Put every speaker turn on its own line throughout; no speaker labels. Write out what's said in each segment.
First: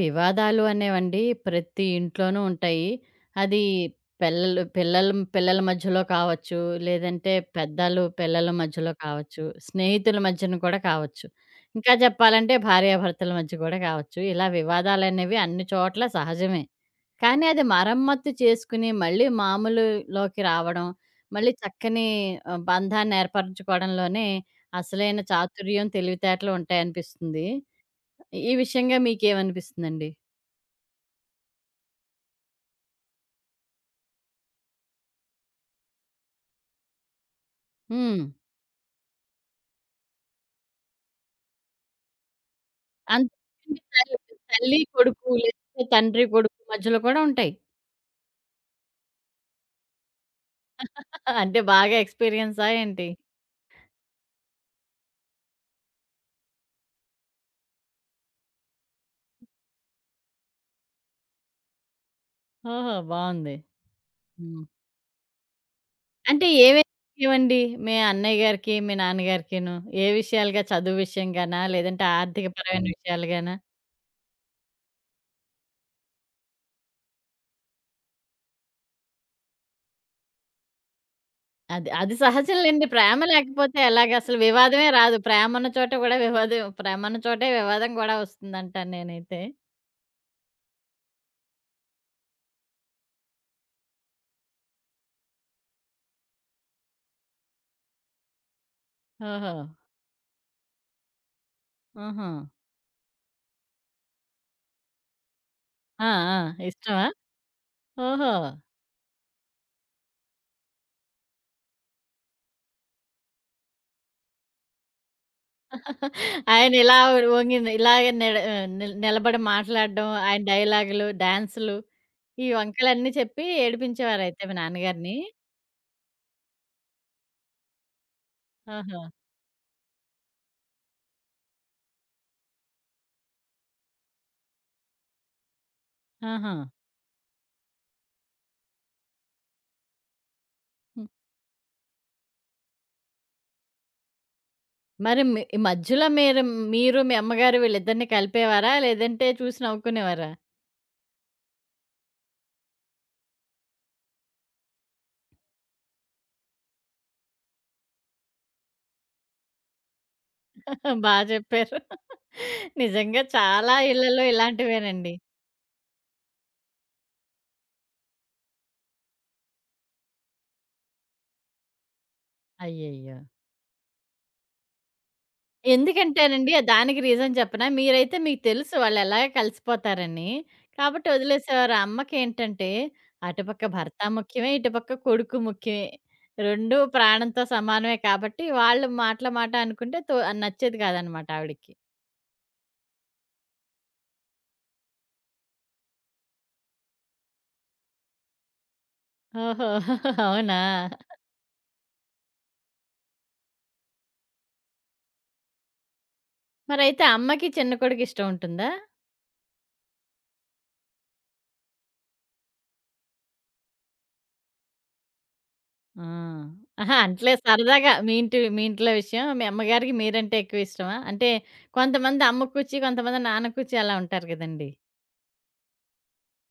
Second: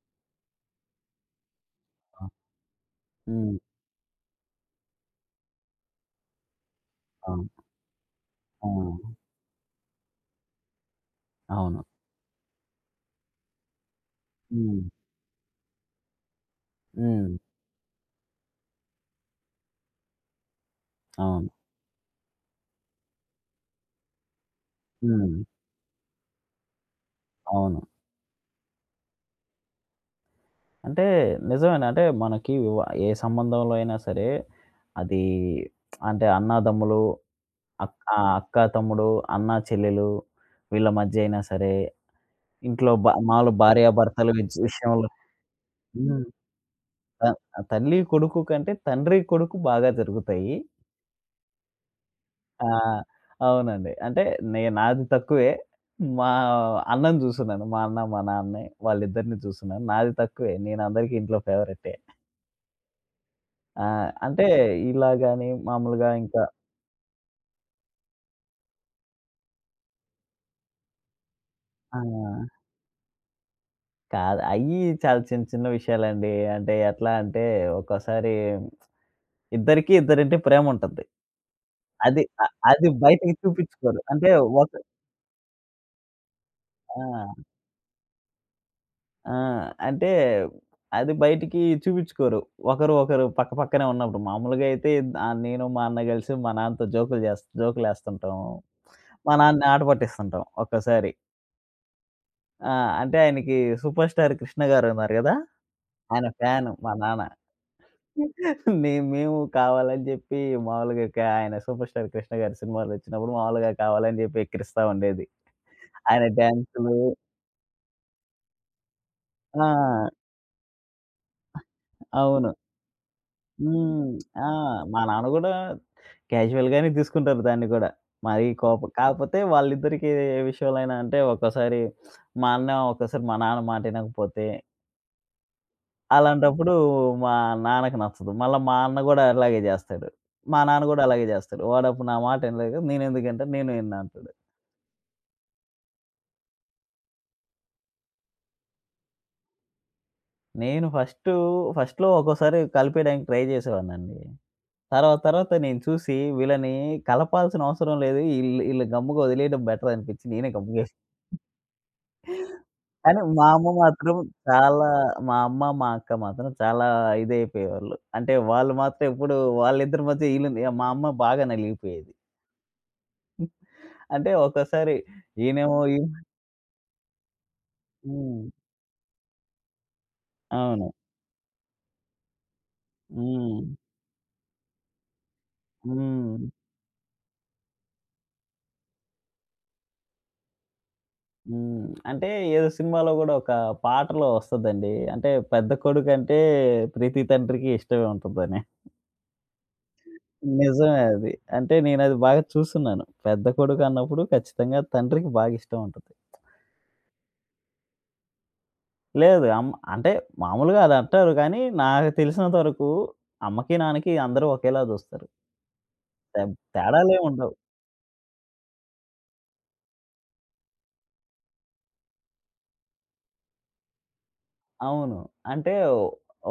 వివాదాలు అనేవండి ప్రతి
ఆ!
ఇంట్లోనూ ఉంటాయి.
హ్మ్.
అది పిల్లలు పిల్లలు పిల్లల మధ్యలో కావచ్చు, లేదంటే
అవును.
పెద్దలు పిల్లల
ఆ!
మధ్యలో కావచ్చు, స్నేహితుల మధ్యన కూడా కావచ్చు.
అవును.
ఇంకా చెప్పాలంటే భార్యాభర్తల మధ్య కూడా కావచ్చు. ఇలా
హ్మ్.
వివాదాలనేవి అన్ని చోట్ల సహజమే.
హ్మ్.
కానీ అది మరమ్మత్తు చేసుకుని మళ్ళీ మామూలులోకి రావడం,
అవును.
మళ్ళీ చక్కని బంధాన్ని ఏర్పరచుకోవడంలోనే అసలైన
హ్మ్.
చాతుర్యం, తెలివితేటలు ఉంటాయనిపిస్తుంది.
అవును.
ఈ విషయంగా మీకేమనిపిస్తుందండి?
అంటే నిజమేనండి. అంటే మనకి ఏ సంబంధంలో అయినా సరే అది అంటే అన్నాదమ్ములు, అక్ ఆ!
హ్మ్.
అక్క, తమ్ముడు, అన్న, చెల్లెలు వీళ్ళ మధ్య అయినా సరే, ఇంట్లో
అంత
మాములు భార్యాభర్తల
తల్లి
విషయంలో
కొడుకు లేదంటే
హ్మ్.
తండ్రి కొడుకు మధ్యలో కూడా
త
ఉంటాయి.
తల్లి, కొడుకు కంటే తండ్రి, కొడుకు బాగా జరుగుతాయి.
అంటే బాగా
ఆ!
ఎక్స్‌పీరియన్సా ఏంటి?
అవునండి. అంటే నాది తక్కువే. మా అన్నని చూసున్నాను. మా అన్న, మా నాన్నే వాళ్ళిద్దరిని చూసున్నాను. నాది తక్కువే. నేను అందరికీ ఇంట్లో ఫేవరెటే.
ఓహో, బావుంది.
ఆ! అంటే
హ్మ్.
ఇలా గాని మామూలుగా ఇంకా
అంటే ఏవే ఇవండి? మీ అన్నయ్య గారికి, మీ నాన్నగారికిను ఏ విషయాలుగా? చదువు విషయంగానా?
ఆ!
లేదంటే ఆర్థికపరమైన విషయాలుగానా?
కాదు. అయ్యి చాలా చిన్న చిన్న విషయాలండి. అంటే ఎట్లా అంటే ఒక్కోసారి ఇద్దరికీ ఇద్దరంటే ప్రేముంటది.
అది అది
అది అ
సహజంలేండి.
అది
ప్రేమ
బయటకి
లేకపోతే
చూపించుకోరు.
ఎలాగ
అంటే
అసలు
ఒక
వివాదమే రాదు.
ఆ!
ప్రేమన్న చోటే వివాదం కూడా వస్తుందంటాను
ఆ!
నేనైతే.
అంటే అది బయటికి చూపించుకోరు. ఒకరు ఒకరు పక్క పక్కనే ఉన్నప్పుడు. మామూలుగా అయితే ఆహ్, నేను మా అన్న కలిసి మా నాన్నతో జోకులు చేస్ జోకులేస్తుంటాం. మా
ఓహో!
నాన్నని ఆట పట్టిస్తుంటాం ఒక్కోసారి.
ఆహా!
ఆ! అంటే ఆయనకి సూపర్ స్టార్ 'కృష్ణ' గారు ఉన్నారు కదా!
ఆ!
ఆయన
ఆ!
ఫ్యాను మా
ఇష్టమా?
నాన్న.
ఓహో!
మేము కావాలని చెప్పి మామూలుగా ఆయన సూపర్ స్టార్ 'కృష్ణ' గారి సినిమాలొచ్చినప్పుడు మామూలుగా కావాలని చెప్పి ఎక్కిరిస్తా ఉండేది. ఆయన
ఆయన
డాన్సులు
ఇలా వంగి ఇలాగే నిడ ఆహ్, నిల్ నిలబడి మాట్లాడడం,
ఆ!
ఆయన డైలాగులు, డాన్సులు, ఈ
అవును.
వంకలన్నీ చెప్పి
హ్మ్.
ఏడిపించేవారైతే
ఆ!
మీ
మా
నాన్నగారిని.
నాన్న గూడా క్యాజువల్‌గానే తీసుకుంటారు దాన్ని గూడా. మరీ కోపం
ఆహా!
కాకపోతే వాళ్ళిద్దరికీ ఏ విషయంలోనైనా అంటే ఒక్కోసారి మా అన్న ఒక్కోసారి మా నాన్న మాట ఇనకపోతే,
ఆహా!
అలాంటప్పుడు మా నాన్నకి నచ్చదు. మళ్ళా మా అన్న గూడా అలాగే జేస్తాడు. మా నాన్న గూడా
హ్మ్.
అలాగే జేస్తాడు. వాడప్పుడు నా మాట ఇనలేదు కదా! నేనెందుకింటా నేను ఇనను అంటాడు.
మరి మీ ఈ మధ్యలో మీరు మీరు మీ అమ్మగారు వీళ్ళిద్దరిని కలిపేవారా? లేదంటే చూసి నవ్వుకునేవారా?
నేను ఫస్టు ఫస్ట్‌లో ఒక్కోసారి కలిపేయడానికి ట్రై జేసేవాడినండి. తర్వాత తర్వాత నేను చూసి వీళ్ళని కలపాల్సిన అవసరం లేదు. ఈళ్ళు ఈళ్ళు గమ్ముగా వదిలేయడం బెటర్ అనిపిచ్చి నేనే గమ్ముగా
బా చెప్పారు.
కానీ
నిజంగా
మా అమ్మ
చాలా
మాత్రం
ఇళ్లలో
చాలా
ఇలాంటివేనండి.
మా అమ్మ, మా అక్క మాత్రం చాలా ఇదైపోయేవాళ్ళు. అంటే వాళ్ళు మాత్రం ఎప్పుడు వాళ్ళిద్దరి మధ్య ఈళ్ళుంది. మా అమ్మ బాగా నలిగిపోయేది.
అయ్యయ్యో!
అంటే ఒక్కోసారి ఈయనేమో ఈ
ఎందుకంటేనండి దానికి రీజన్ చెప్పనా? మీరైతే మీకు
హ్మ్.
తెలుసు వాళ్ళెలాగ కలిసిపోతారని.
అవును.
కాబట్టి వదిలేసేవారు. ఆ అమ్మకేంటంటే
హ్మ్.
అటుపక్క భర్త ముఖ్యమే, ఇటుపక్క కొడుకు ముఖ్యమే.
హ్మ్.
2 ప్రాణంతో సమానమే కాబట్టి వాళ్ళు మాటల మాట అనుకుంటే తో నచ్చేది కాదనమాట ఆవిడకి.
హ్మ్. అంటే ఏదో సినిమాలో గూడా ఒక పాటలో వస్తదండి. అంటే పెద్ద కొడుకంటే ప్రతి తండ్రికి ఇష్టమే ఉంటుందని.
ఓహో! అవునా?
నిజమే అది. అంటే నేనది బాగా చూసున్నాను. పెద్ద కొడుకన్నప్పుడు ఖచ్చితంగా తండ్రికి బాగా ఇష్టం ఉంటది.
మరైతే అమ్మకి చిన్న కొడుకు ఇష్టం ఉంటుందా?
లేదు. అంటే మామూలుగా అదంటారు కానీ, నాకు తెలిసినంత వరకు అమ్మకి, నాన్నకి అందరూ ఒకేలా జూస్తారు.
ఆ!
తే
అహా! అంటలే
తేడాలేముండవు.
సరదాగా మీ ఇంటి మీ ఇంట్లో విషయం. మీ అమ్మగారికి మీరంటే ఎక్కువ ఇష్టమా? అంటే కొంతమంది అమ్మ కూచి, కొంతమంది నాన్న కూచి అలా ఉంటారు గదండీ!
అవును. అంటే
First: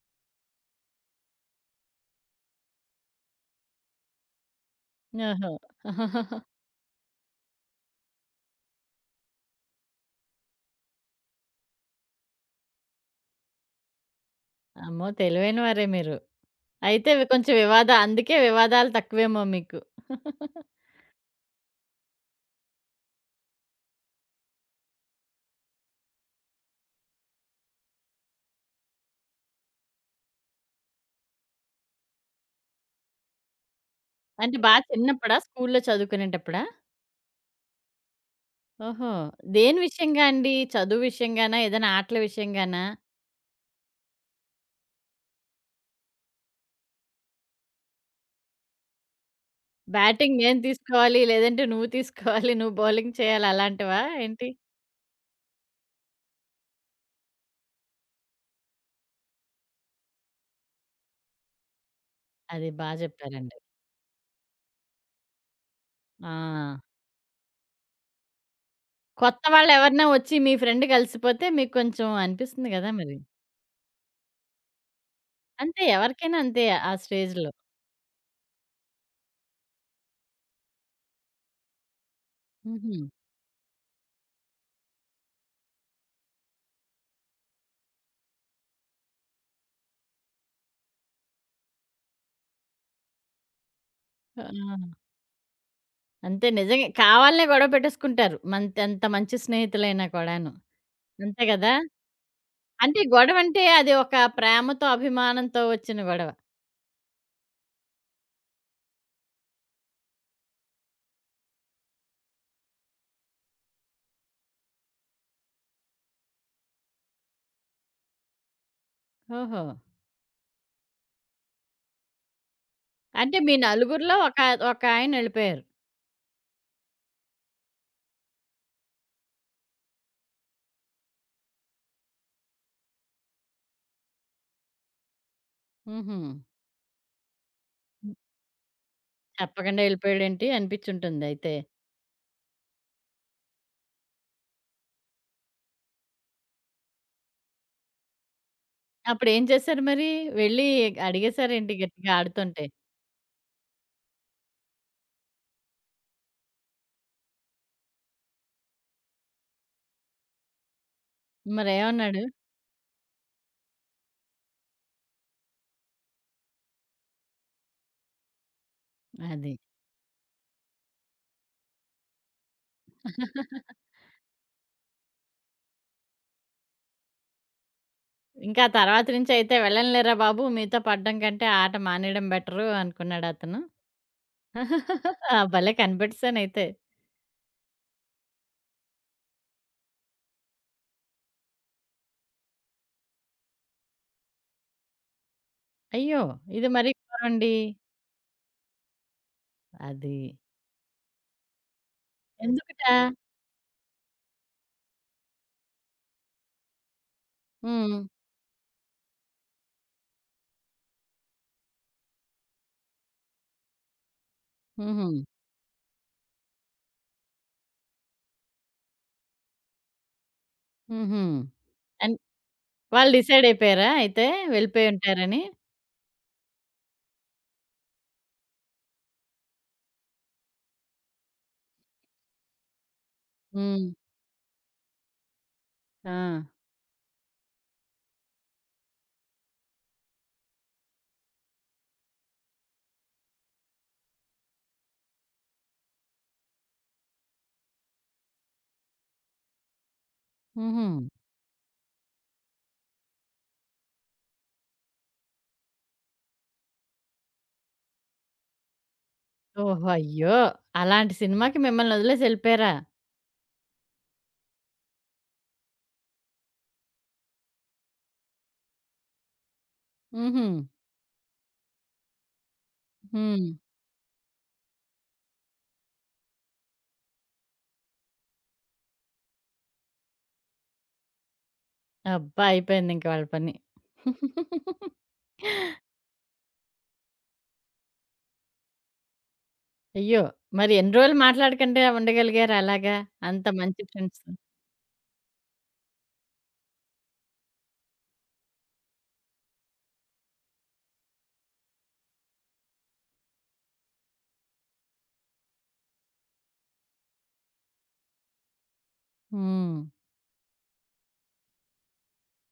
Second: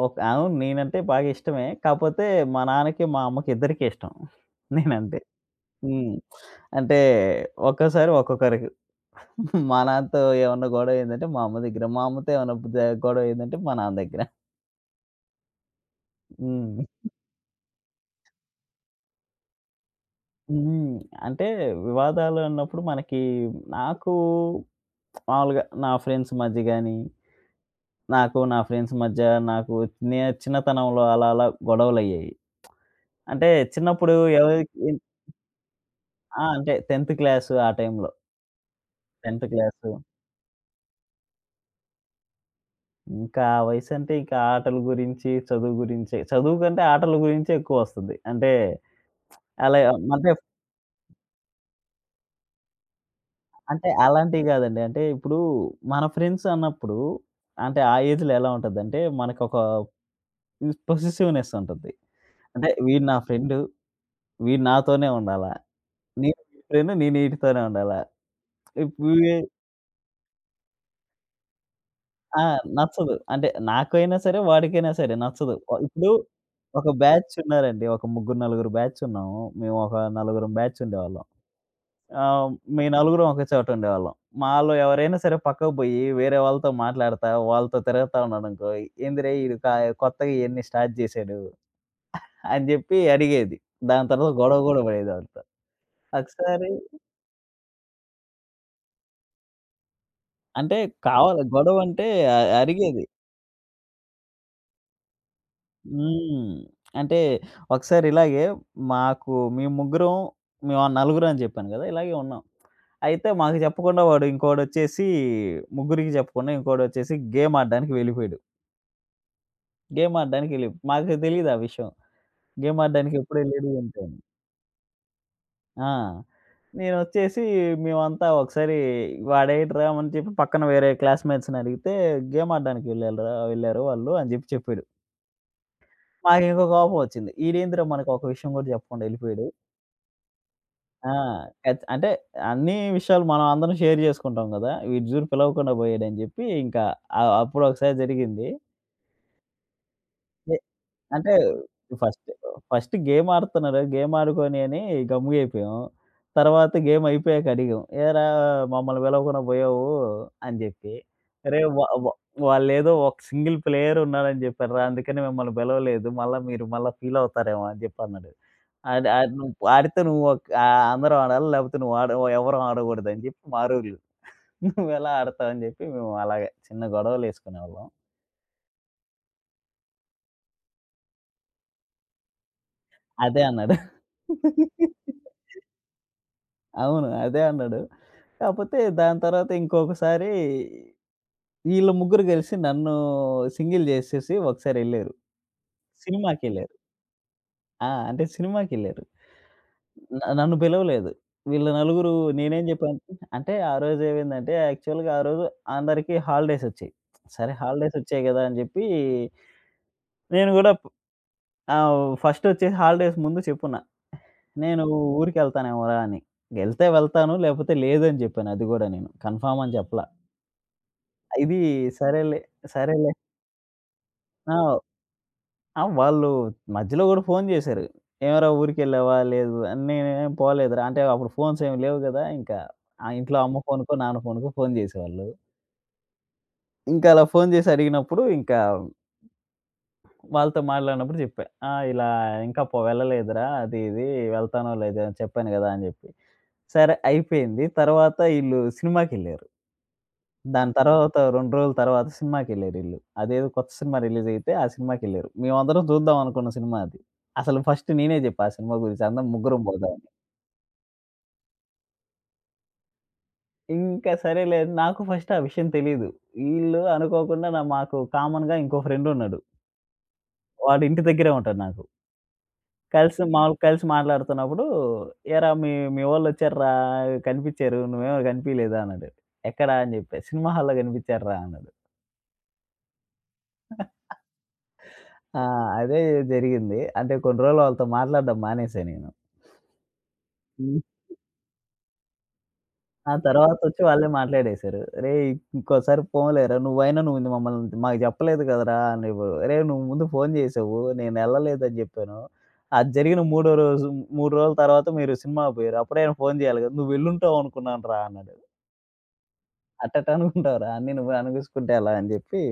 అవును. నేనంటే బాగా ఇష్టమే. కాపోతే మా నాన్నకి, మా అమ్మకి ఇద్దరికీ ఇష్టం నేనంటే.
ఓహో!
హ్మ్. అంటే ఒక్కోసారి ఒక్కొక్కరికి. మా నాన్నతో ఏమన్నా గొడవయిందంటే మా అమ్మ దగ్గర. మా అమ్మతో ఏమన్నా బ్ ద గొడవయిందంటే మా నాన్న దగ్గర.
అమ్మో, తెలివైనవారే మీరు.
హ్మ్.
అయితే కొంచెం అందుకే వివాదాలు తక్కువేమో మీకు.
హ్మ్. అంటే వివాదాలు అన్నప్పుడు మనకి నాకు మామూలుగా నా ఫ్రెండ్స్ మధ్య గాని, నాకు నా ఫ్రెండ్స్ మధ్య నాకు చిన్నతనంలో అలా అలా గొడవలయ్యాయి. అంటే చిన్నప్పుడు
అంటే బా
ఎవరికి
చిన్నప్పుడా? స్కూల్‌లో
ఆ!
చదువుకునేటప్పుడా?
అంటే 10th క్లాస్ ఆ టైంలో.
ఓహో!
10థ్
దేని
క్లాసు.
విషయంగా అండి? చదువు విషయంగానా? ఏదైనా ఆటల విషయంగానా?
ఇంకా ఆ వయసంటే ఇంకా ఆటల గురించి, చదువు గురించే. చదువు కంటే ఆటల గురించే ఎక్కువొస్తది. అంటే అలా అంటే,
బ్యాటింగ్ నేను తీసుకోవాలి, లేదంటే నువ్వు తీసుకోవాలి, నువ్వు బౌలింగ్ చేయాలి
అంటే
అలాంటివా
అలాంటివి
ఏంటి?
గాదండి. అంటే ఇప్పుడు మన ఫ్రెండ్స్ అన్నప్పుడు అంటే ఆ ఏజ్‌లో ఎలా ఉంటదంటే మనకొక పొసెసివ్‌నెస్ ఉంటది. అంటే
అది బా
వీడు నా ఫ్రెండు.
జెప్పారండి.
వీడు నాతోనే ఉండాలా.
ఆ!
నేను ఈడుతాను. నేను ఈడుతానే ఉండాలా. ఇప్పుడు
కొత్త వాళ్ళెవరన్నా వచ్చి మీ ఫ్రెండ్ కలిసిపోతే మీకు కొంచెం
ఆ!
అనిపిస్తుంది గదా
నచ్చదు.
మరి.
అంటే నాకైనా సరే, వాడికైనా సరే నచ్చదు. ఆహ్,
అంతే,
ఇప్పుడు
ఎవరికైనా అంతే.
ఒక
ఆ
బ్యాచ్
స్టేజ్‌లో.
ఉన్నారండి. ఒక ముగ్గురు, నలుగురు బ్యాచ్ ఉన్నాము. మేము ఒక నలుగురం బ్యాచ్ ఉండేవాళ్ళం. ఆహ్, మీ
హుహు.
నలుగురం ఒక చోట ఉండేవాళ్ళం. మాలో ఎవరైనా సరే పక్కకు బోయి వేరే వాళ్ళతో మాట్లాడతా, వాళ్ళతో తిరగతా ఉన్నాడనుకో, "ఏందిరే ఈడు కా కొత్తగా ఇయన్నీ స్టార్ట్ జేశాడు" అని జెప్పి అడిగేది. దాని తర్వాత
ఆ!
గొడవ గూడా పడేది ఆళ్ళతో.
అంతే
ఒకసారి
నిజంగా. కావాలనే గొడవ పెట్టేసుకుంటారు. ఎంత మంచి స్నేహితులైనా కూడాను.
అంటే కావాలి
అంతే గదా!
గొడవంటే
అంటే
అరిగేది.
గొడవంటే అది ఒక ప్రేమతో, అభిమానంతో వచ్చిన గొడవ.
హ్మ్. అంటే ఒకసారి ఇలాగే మాకు మేము ముగ్గురం మేము ఆ నలుగురం అని చెప్పాను గదా! ఇలాగే ఉన్నాం. అయితే మాకు చెప్పకుండా వాడు ఇంకోడొచ్చేసి ముగ్గురికి చెప్పకుండా ఇంకోడొచ్చేసి గేమ్ ఆడడానికి వెళ్ళిపోయాడు.
ఓహో!
గేమ్ ఆడడానికి వెళ్ళి మాకు తెలీదు ఆ విషయం. గేమ్ ఆడడానికి
అంటే మీ
ఎప్పుడెళ్ళాడు అంటే
నలుగురిలో
అని.
ఒకాయన ఎళ్ళిపోయారు.
ఆ! నేనొచ్చేసి మేమంతా ఒకసారి వాడేంట్రా అని చెప్పి పక్కన వేరే క్లాస్‌మేట్స్‌ని అడిగితే గేమ్ ఆడడానికి వెళ్ళాలిరా వెళ్ళారు వాళ్ళు అని జెప్పి చెప్పాడు.
హుహు.
మాకింక కోపం ఒచ్చింది. ఈడేందిరా మనకు
హ్మ్.
ఒక విషయం గూడా చెప్పకుండా ఎళ్ళిపోయాడు.
చెప్పకుండా ఎళ్ళిపోయాడేంటి
ఆ!
అనిపిచ్చుంటుందయితే.
అంటే అన్ని విషయాలు మనం అందరం షేర్ చేసుకుంటాం గదా! వీడు జూడు పిలవకుండా పోయాడని జెప్పి ఇంకా అప్పుడు ఒకసారి జరిగింది.
అప్పుడేం చేశారు మరి?
ఎ
వెళ్ళి
అంటే
అడిగేసారేంటి గట్టిగా
ఫస్ట్,
ఆడుతుంటే?
ఫస్ట్ గేమ్ ఆడుతున్నారు. గేమ్ ఆడుకొని అని గమ్ముగా అయిపోయాం. తర్వాత గేమ్ అయిపోయాక అడిగాం. "ఏరా మమ్మల్ని పిలవకుండా పోయావు" అని జెప్పి. "అరేయ్! వా వా
మరేమన్నాడు?
వాళ్ళేదో ఒక సింగిల్ ప్లేయర్ ఉన్నారని జెప్పారురా అందుకని మిమ్మల్ని పిలవలేదు. మళ్ళా మీరు మళ్ళా ఫీల్ అవుతారేమో" అని జెప్పి అన్నాడు. అది అది
అది.
నువ్వు ఆడితే నువ్వు ఆ! అందరం ఆడాలి. లేపోతే నువ్వు ఆడ ఎవరం ఆడకూడదని జెప్పి మా రూలు. నువ్వెలా ఆడతావు అని జెప్పి మేము అలాగే చిన్న గొడవలేసుకునేవాళ్ళం.
ఇంకా తర్వాత నుంచి అయితే వెళ్ళనులేరా బాబు! మీతో పడడం కంటే ఆట మానేయడం బెటరు అనుకున్నాడా
అదే
అతను?
అన్నాడు.
ఆ! భలే కనిపెట్టేసానయితే.
అవును. అదే అన్నాడు. కాపోతే దాని తర్వాత ఇంకొకసారి ఈళ్ళు ముగ్గురు గలిసి నన్ను సింగిల్ జేసేసి ఒకసారెళ్లారు.
అయ్యో! ఇది
సినిమాకెళ్లారు.
మరీ ఘోరమండి.
ఆ! అంటే సినిమాకెళ్లారు.
అది.
నన్ను పిలవలేదు. వీళ్ళు నలుగురు నేనేం
ఎందుకట?
చెప్పాను అంటే ఆ రోజు ఏమైందంటే యాక్చువల్‌గా ఆ రోజు అందరికీ హాలిడేస్ వచ్చాయి. సరే హాలిడేస్
హ్మ్.
వచ్చాయి కదా! అని చెప్పి నేను కూడా ఆహ్, ఫస్ట్ వచ్చేసి హాలిడేస్ ముందు చెప్పున్నా. నేను
హుహు.
ఊరికెళ్తానేమోరా అని. ఎళ్తే వెళ్తాను లేకపోతే లేదని చెప్పాను అది కూడా నేను. కన్ఫర్మ్ అని చెప్పలా.
హుహు.
ఇది
అన్
సరేలే,
వాళ్ళు
సరేలే
డిసైడ్ అయిపోయారా అయితే
ఆ!
వెళ్ళిపోయుంటారని?
ఆ! వాళ్ళు మధ్యలో గూడా ఫోను జేశారు. "ఏమిరా ఊరికెళ్ళావా?" "లేదు" అని, "నేనేం పోలేదురా" అంటే అప్పుడు ఫోన్స్ ఏమి లేవు గదా! ఇంకా ఆ ఇంట్లో అమ్మ
హ్మ్.
ఫోనుకో, నాన్న ఫోనుకో ఫోను జేసేవాళ్ళు.
ఆ!
ఇంకా అలా ఫోను జేసి అడిగినప్పుడు, ఇంకా వాళ్ళతో మాట్లాడినప్పుడు జెప్పా. "ఆ! ఇలా ఇంకా వెళ్ళలేదురా అది ఇది వెళ్తానో లేదో చెప్పాను గదా!" అని జెప్పి. సరే అయిపోయింది. తర్వాత ఈళ్ళు సినిమాకెళ్ళారు. దాని
హుహు.
తర్వాత 2 రోజుల తర్వాత సినిమాకెళ్లారీళ్ళు. అదేదో కొత్త సినిమా రిలీజయితే ఆ సినిమాకెళ్లారు. మేమందరం చూద్దాం అనుకున్న సినిమా అది. అసలు ఫస్ట్ నేనే జెప్పా ఆ సినిమా గురించి అందరం ముగ్గురం
ఓహో!
పోదామని.
అయ్యో! అలాంటి సినిమాకి మిమ్మల్ని వదిలేసి ఎళ్ళిపోయారా?
ఇంకా సరేలే అని నాకు ఫస్ట్ ఆ విషయం తెలీదు. ఈళ్ళు అనుకోకుండా మాకు కామన్‌గా ఇంకో ఫ్రెండున్నాడు.
హుహు.
వాడు ఇంటి దగ్గరే ఉంటాడు నాకు. కలిసి
హ్మ్.
మాములుగా కలిసి మాట్లాడుతున్నప్పుడు, "ఏరా మీ మీ వోళ్ళొచ్చార్రా కనిపిచ్చారు. నువ్వేమో గనిపియలేదా" అన్నాడు. "ఎక్కడ" అని జెప్పా. "సినిమా హాల్‌లో గనిపిచ్చార్రా" అన్నాడు.
అబ్బా! అయిపోయిందింక వాళ్ళ పని.
ఆ! అదే జరిగింది. అంటే కొన్ని రోజులు వాళ్ళతో మాట్లాడడం మానేశా నేను.
అయ్యో! మరి
హ్మ్.
ఎన్ని రోజులు మాట్లాడకుండా ఉండగలిగారు అలాగా?
ఆ
అంత
తర్వాతొచ్చి
మంచి
వాళ్ళే
ఫ్రెండ్స్.
మాట్లాడేశారు. "రేయ్! ఇంకోసారి పోన్లేరా నువ్వైనా నువ్వు ఇది మమ్మల్ని మాకు చెప్పలేదు కదరా" అని. "రేయ్! నువ్వు ముందు ఫోను చేసావు. నేనెళ్ళలేదని చెప్పాను. అది జరిగిన మూడో రోజు 3 రోజుల తర్వాత మీరు సినిమాకి పోయారు. అప్పుడైనా ఫోను చేయాలి కదా! నువ్వెళ్ళుంటావు అనుకున్నానురా" అన్నాడు.
హ్మ్.
"అట్టెట్ట అనుకుంటావురా అన్నీ నువ్వే అనిపించుకుంటే ఎలా" అని చెప్పి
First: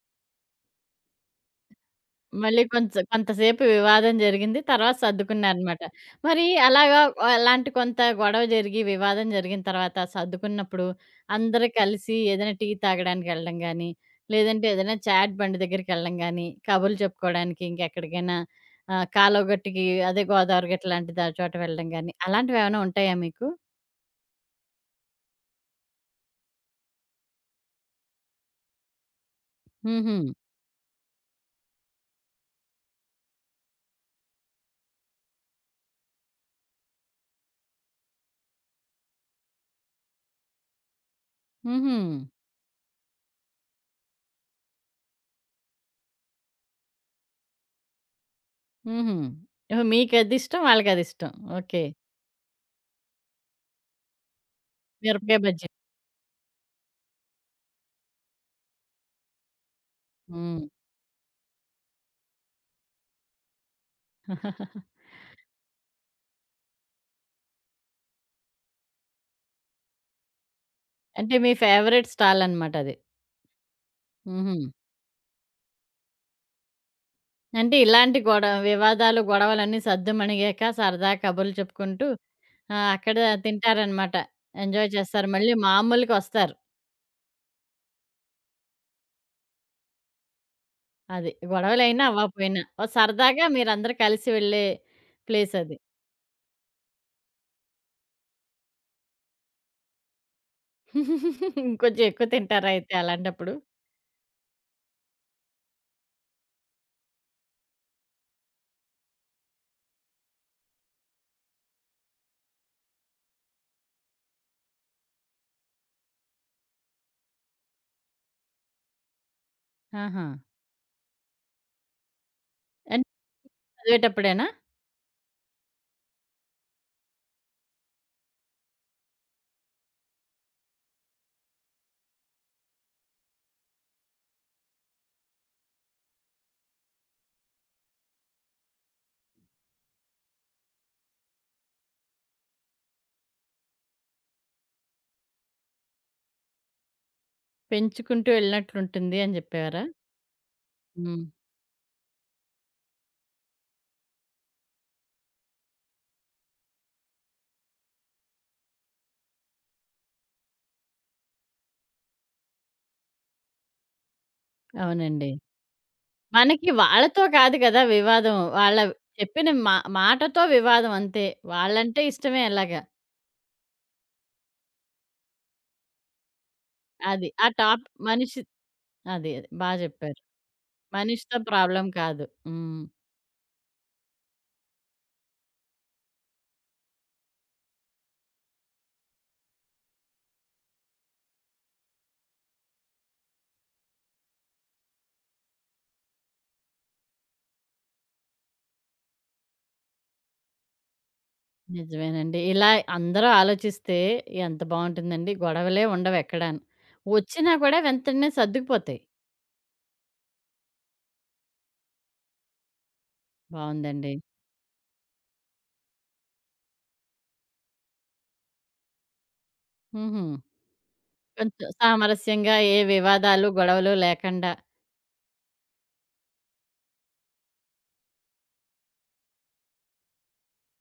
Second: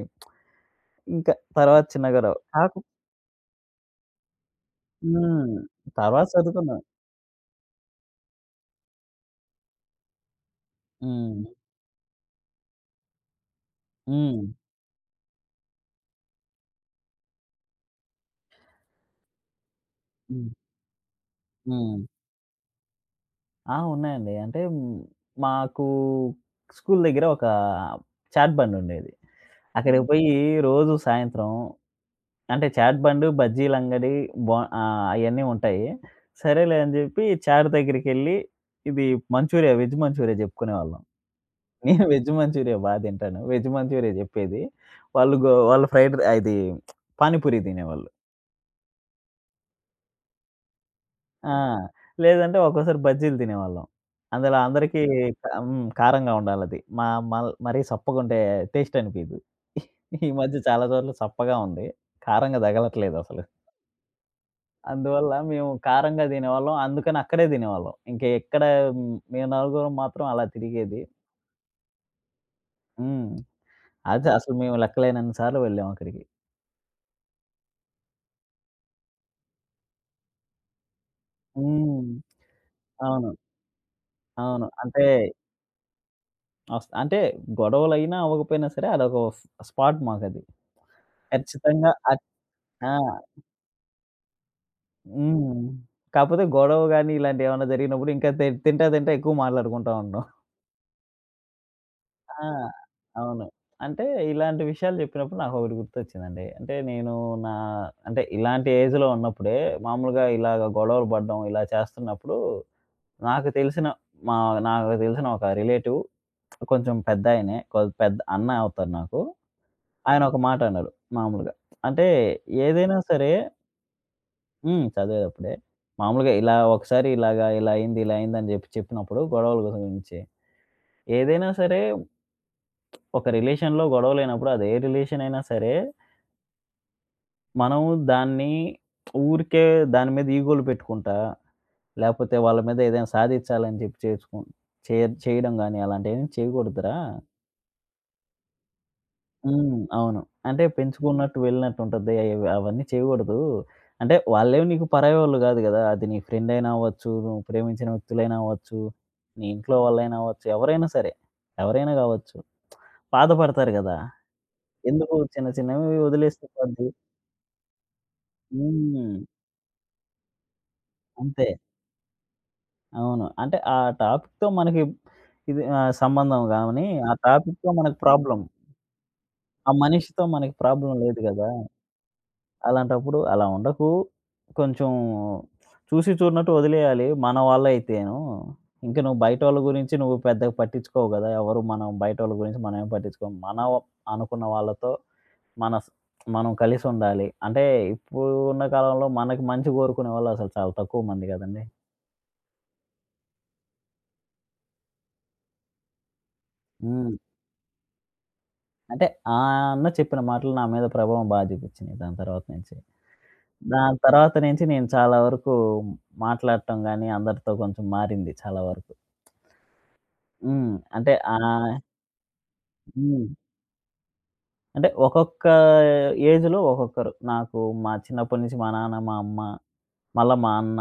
ఇంకా తర్వాత చిన్నగా
మళ్ళీ
కాకు
కొంచెం కొంతసేపు వివాదం జరిగింది. తర్వాత
హ్మ్.
సర్దుకున్నారనమాట.
తర్వాత
మరి
చదువుకున్నా.
అలాగా అలాంటి కొంత గొడవ జరిగి, వివాదం జరిగిన తర్వాత సర్దుకున్నప్పుడు
హ్మ్.
అందరూ కలిసి ఏదైనా టీ తాగడానికెళ్ళడం గానీ,
హ్మ్.
లేదంటే ఏదైనా చాట్ బండి దగ్గరికెళ్ళడం గానీ, కబుర్లు చెప్పుకోవడానికి ఇంకెక్కడికైనా కాలువ గట్టుకి, అదే
హ్మ్.
గోదావరి గట్టు లాంటి చోట వెళ్ళడం
హ్మ్.
గానీ, అలాంటివేమైనా ఉంటాయా మీకు?
ఆ! ఉన్నాయండి. అంటే హ్మ్, మాకు స్కూల్ దగ్గర ఒక చాట్ బండి ఉండేది. అక్కడికి ఓకే.
హుహు.
పోయి రోజు సాయంత్రం అంటే చాట్ బండు, బజ్జీలంగడి ఆహ్, అయన్నీ ఉంటాయి. సరేలే అని జెప్పి చాట్ దగ్గరికెళ్ళి ఇది మంచూరియా, వెజ్ మంచూరియా జెప్పుకునేవాళ్ళం.
హుహు.
నేను వెజ్ మంచూరియా బా తింటాను. వెజ్ మంచూరియా జెప్పేది. వాళ్ళు ఫ్రైడ్ ర్ ఇది పానీపూరి తినేవాళ్ళు.
హుహు. ఓహో! మీకదిష్టం. వాళ్ళకదిష్టం.
ఆ!
ఓకే.
లేదంటే ఒక్కోసారి బజ్జీలు తినేవాళ్ళం. అందులో అందరికీ హ్మ్.
మిరపకాయ
క
బజ్జీ.
హ్మ్. కారంగా ఉండాలది. మా మరీ సప్పగుంటే టేస్ట్ అనిపియదు. ఈ మధ్య
హ్మ్.
చాలా చోట్ల సప్పగా ఉంది. కారంగా తగలట్లేదసలు. అందువల్ల మేము కారంగా తినేవాళ్ళం. అందుకని అక్కడే తినేవాళ్ళం. ఇంక ఎక్కడ హ్మ్, మేము నలుగురం మాత్రం అలా తిరిగేది.
అంటే మీ ఫేవరెట్ స్టాల్ అన్నమాట అది.
హ్మ్. అదే అసలు
హుహు.
మేము లెక్కలేనన్ని సార్లు వెళ్ళాం అక్కడికి.
అంటే ఇలాంటి వివాదాలు, గొడవలన్నీ సద్దుమణిగాక సరదా కబుర్లు చెప్పుకుంటూ
హ్మ్.
అక్కడ
అవును.
తింటారనమాట.
అవును.
ఎంజాయ్
అంటే
చేస్తారు. మళ్ళీ మామూలుకొస్తారు.
అంటే గొడవలైనా అవ్వకపోయినా సరే అదొక స్పాట్ మాకది.
అది.
ఖచ్చితంగా
గొడవలైనా, అవ్వకపోయినా. ఓ
ఆ!
సరదాగా మీరందరూ కలిసి వెళ్ళే ప్లేస్
హ్మ్.
అది.
కాపోతే గొడవ గాని, ఇలాంటియేమన్నా జరిగినప్పుడు ఇంకా తింటా, తింటా ఎక్కువ మాట్లాడుకుంటా ఉంటాం.
ఇంకొంచెం ఎక్కువ
ఆ!
తింటారా అయితే
అవును.
అలాంటప్పుడు?
అంటే ఇలాంటి విషయాలు చెప్పినప్పుడు నాకొకటి గుర్తొచ్చిందండి. అంటే నేను నా అంటే ఇలాంటి ఏజ్‌లో ఉన్నప్పుడే మామూలుగా ఇలాగ గొడవలు పడడం, ఇలా చేస్తున్నప్పుడు నాకు తెలిసిన మా నాకు తెలిసిన ఒక రిలేటివ్ కొంచెం పెద్దాయనే. పెద్ద అన్న అవుతారు నాకు. ఆయన
ఆహా!
ఒక మాట అన్నారు మామూలుగా. అంటే ఏదైనా
అంటే
సరే
చదివేటప్పుడేనా?
హ్మ్. చదివేదప్పుడే. మామూలుగా ఇలా ఒకసారి ఇలాగా ఇలా అయింది, ఇలా అయింది అని జెప్పి చెప్పినప్పుడు గొడవల గురించి. ఏదైనా సరే ఒక రిలేషన్‌లో గొడవలైనప్పుడు అది ఏ రిలేషన్ అయినా సరే, మనం దాన్ని ఊరికే దాని మీద ఈగోలు పెట్టుకుంటా, లేపోతే వాళ్ళ మీద ఏదైనా సాధిచ్చాలని జెప్పి చేసుకుం చే చేయడం గానీ అలాంటియేమి చేయకూడదురా!
పెంచుకుంటూ వెళ్ళినట్లుంటుంది అని
హ్మ్.
జెప్పేవారా?
అవును. అంటే
హ్మ్.
పెంచుకున్నట్టు వెళ్ళినట్టుంటది. అయవి అవన్నీ చేయకూడదు. అంటే వాళ్ళేమి నీకు పరాయోళ్ళు గాదు గదా! అది నీ ఫ్రెండయినా అవ్వచ్చు, నువ్వు ప్రేమించిన వ్యక్తులైనా అవ్వచ్చు, నీ ఇంట్లో వాళ్ళైనా అవ్వచ్చు, ఎవరైనా సరే. ఎవరైనా గావచ్చు. బాధపడతారు గదా! ఎందుకు
అవునండి.
చిన్న చిన్నవి వదిలేస్తే
మనకి
పోద్ది.
వాళ్ళతో కాదు కదా వివాదం. వాళ్ళ
హ్మ్.
చెప్పిన మా మాటతో వివాదం అంతే.
అంతే.
వాళ్ళంటే ఇష్టమే ఎలాగా.
అవును. అంటే ఆ టాపిక్‌తో మనకి ఇది ఆహ్, సంబంధం గాని, ఆ
అది. ఆ
టాపిక్‌తో
టాప్
మనకు
మనిషి
ప్రాబ్లమ్.
అది. అది. బా
ఆ
చెప్పారు.
మనిషితో మనకి ప్రాబ్లమ్ లేదు
మనిషితో
గదా!
ప్రాబ్లమ్ కాదు. హ్మ్.
అలాంటప్పుడు అలా ఉండకు. కొంచెం చూసి చూడనట్టు వదిలేయాలి. మన వాళ్ళయితేను. ఇంక నువ్వు బయటోళ్ళ గురించి నువ్వు పెద్దగా పట్టించుకోవు గదా! ఎవరు మనం బయటోళ్ళ గురించి మనమేం పట్టించుకోము. మనం అనుకున్న వాళ్ళతో మన స్ మనం కలిసుండాలి. అంటే ఇప్పుడు ఉన్న కాలంలో మనకి మంచి కోరుకునే వాళ్ళు అసలు చాలా తక్కువ మంది గదండీ!
నిజమేనండి. ఇలా అందరూ ఆలోచిస్తే ఎంత బావుంటుందండి. గొడవలే ఉండవెక్కడాను.
హ్మ్.
వచ్చినా కూడా వెంటనే సర్దుకుపోతాయి.
అంటే ఆ అన్న చెప్పిన మాటలు నా మీద ప్రభావం బా చూపిచ్చినియి దాని తర్వాత నుంచి. దాని
బావుందండి.
తర్వాత నుంచి నేను చాలా వరకు మాట్లాడటం గాని అందరితో కొంచెం మారింది చాలా వరకు.
హుహు.
హ్మ్. అంటే
కొంచెం
ఆహ్,
సామరస్యంగా ఏ
హ్మ్.
వివాదాలు, గొడవలు లేకుండా.
అంటే ఒక్కొక్క ఏజ్‌లో ఒక్కొక్కరు. నాకు మా చిన్నప్పటి నుంచి మా నాన్న, మా అమ్మ, మళ్ళా మా అన్న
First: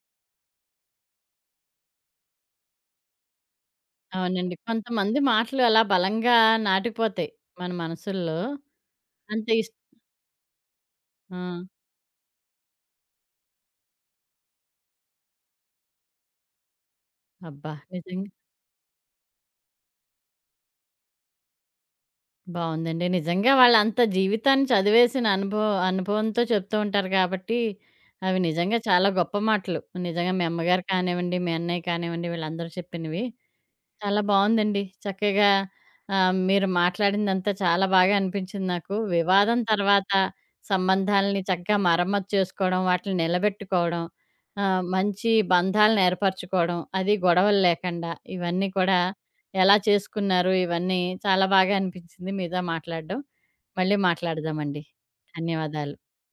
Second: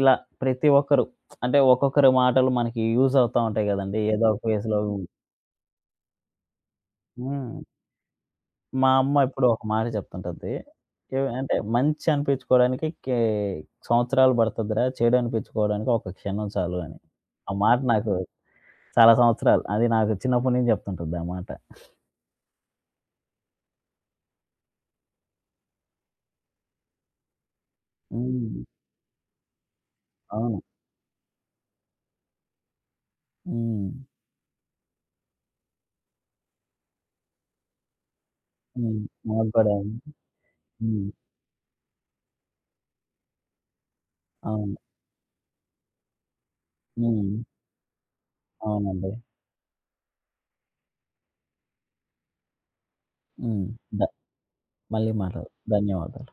ఇలా ప్రతి ఒక్కరు అంటే ఒక్కొక్కరి మాటలు మనకి యూజ్ అవుతా ఉంటాయి గదండీ! ఏదో ఒక
అవునండి.
ఫేజ్‌లో
కొంతమంది మాటలు అలా బలంగా నాటిపోతాయి
హ్మ్.
మన మనసుల్లో.
మా అమ్మ ఎప్పుడూ
అంత
ఒక
ఇస్
మాట చెప్తుంటది.
ఆ!
అంటే మంచి అనిపించుకోవడానికి సంవత్సరాలు పడతదిరా! చెడు అనిపించుకోవడానికి ఒక క్షణం చాలు అని. ఆ
అబ్బా!
మాట నాకు
నిజంగా.
చాలా సంవత్సరాలు అది నాకు చిన్నప్పటి నుంచి చెప్తుంటది ఆ మాట.
బావుందండి. నిజంగా వాళ్ళంత జీవితాన్ని చదివేసిన అనుభవంతో చెప్తూ ఉంటారు కాబట్టి, అవి
హ్మ్.
నిజంగా చాలా గొప్ప మాటలు. నిజంగా మీ
అవును.
అమ్మగారు కానివ్వండి, మీ అన్నయ్య కానివ్వండి వీళ్ళందరూ చెప్పినవి.
హ్మ్.
చాలా బావుందండి. చక్కగా మీరు మాట్లాడిందంతా చాలా బాగా అనిపించింది నాకు.
హ్మ్. నాకు
వివాదం
కూడా అండి.
తర్వాత
హ్మ్.
సంబంధాలని చక్కగా మరమ్మతు చేసుకోవడం, వాటిని నిలబెట్టుకోవడం,
అవును.
మంచి బంధాలను ఏర్పరచుకోవడం, అది
హ్మ్.
గొడవలు లేకుండా ఇవన్నీ కూడా
అవునండి.
ఎలా చేసుకున్నారు? ఇవన్నీ చాలా బాగా అనిపించింది మీతో మాట్లాడడం.
హ్మ్.
మళ్ళీ
ద
మాట్లాడదామండి.
మళ్ళీ మాట్లాడదాం.
ధన్యవాదాలు.
ధన్యవాదాలు.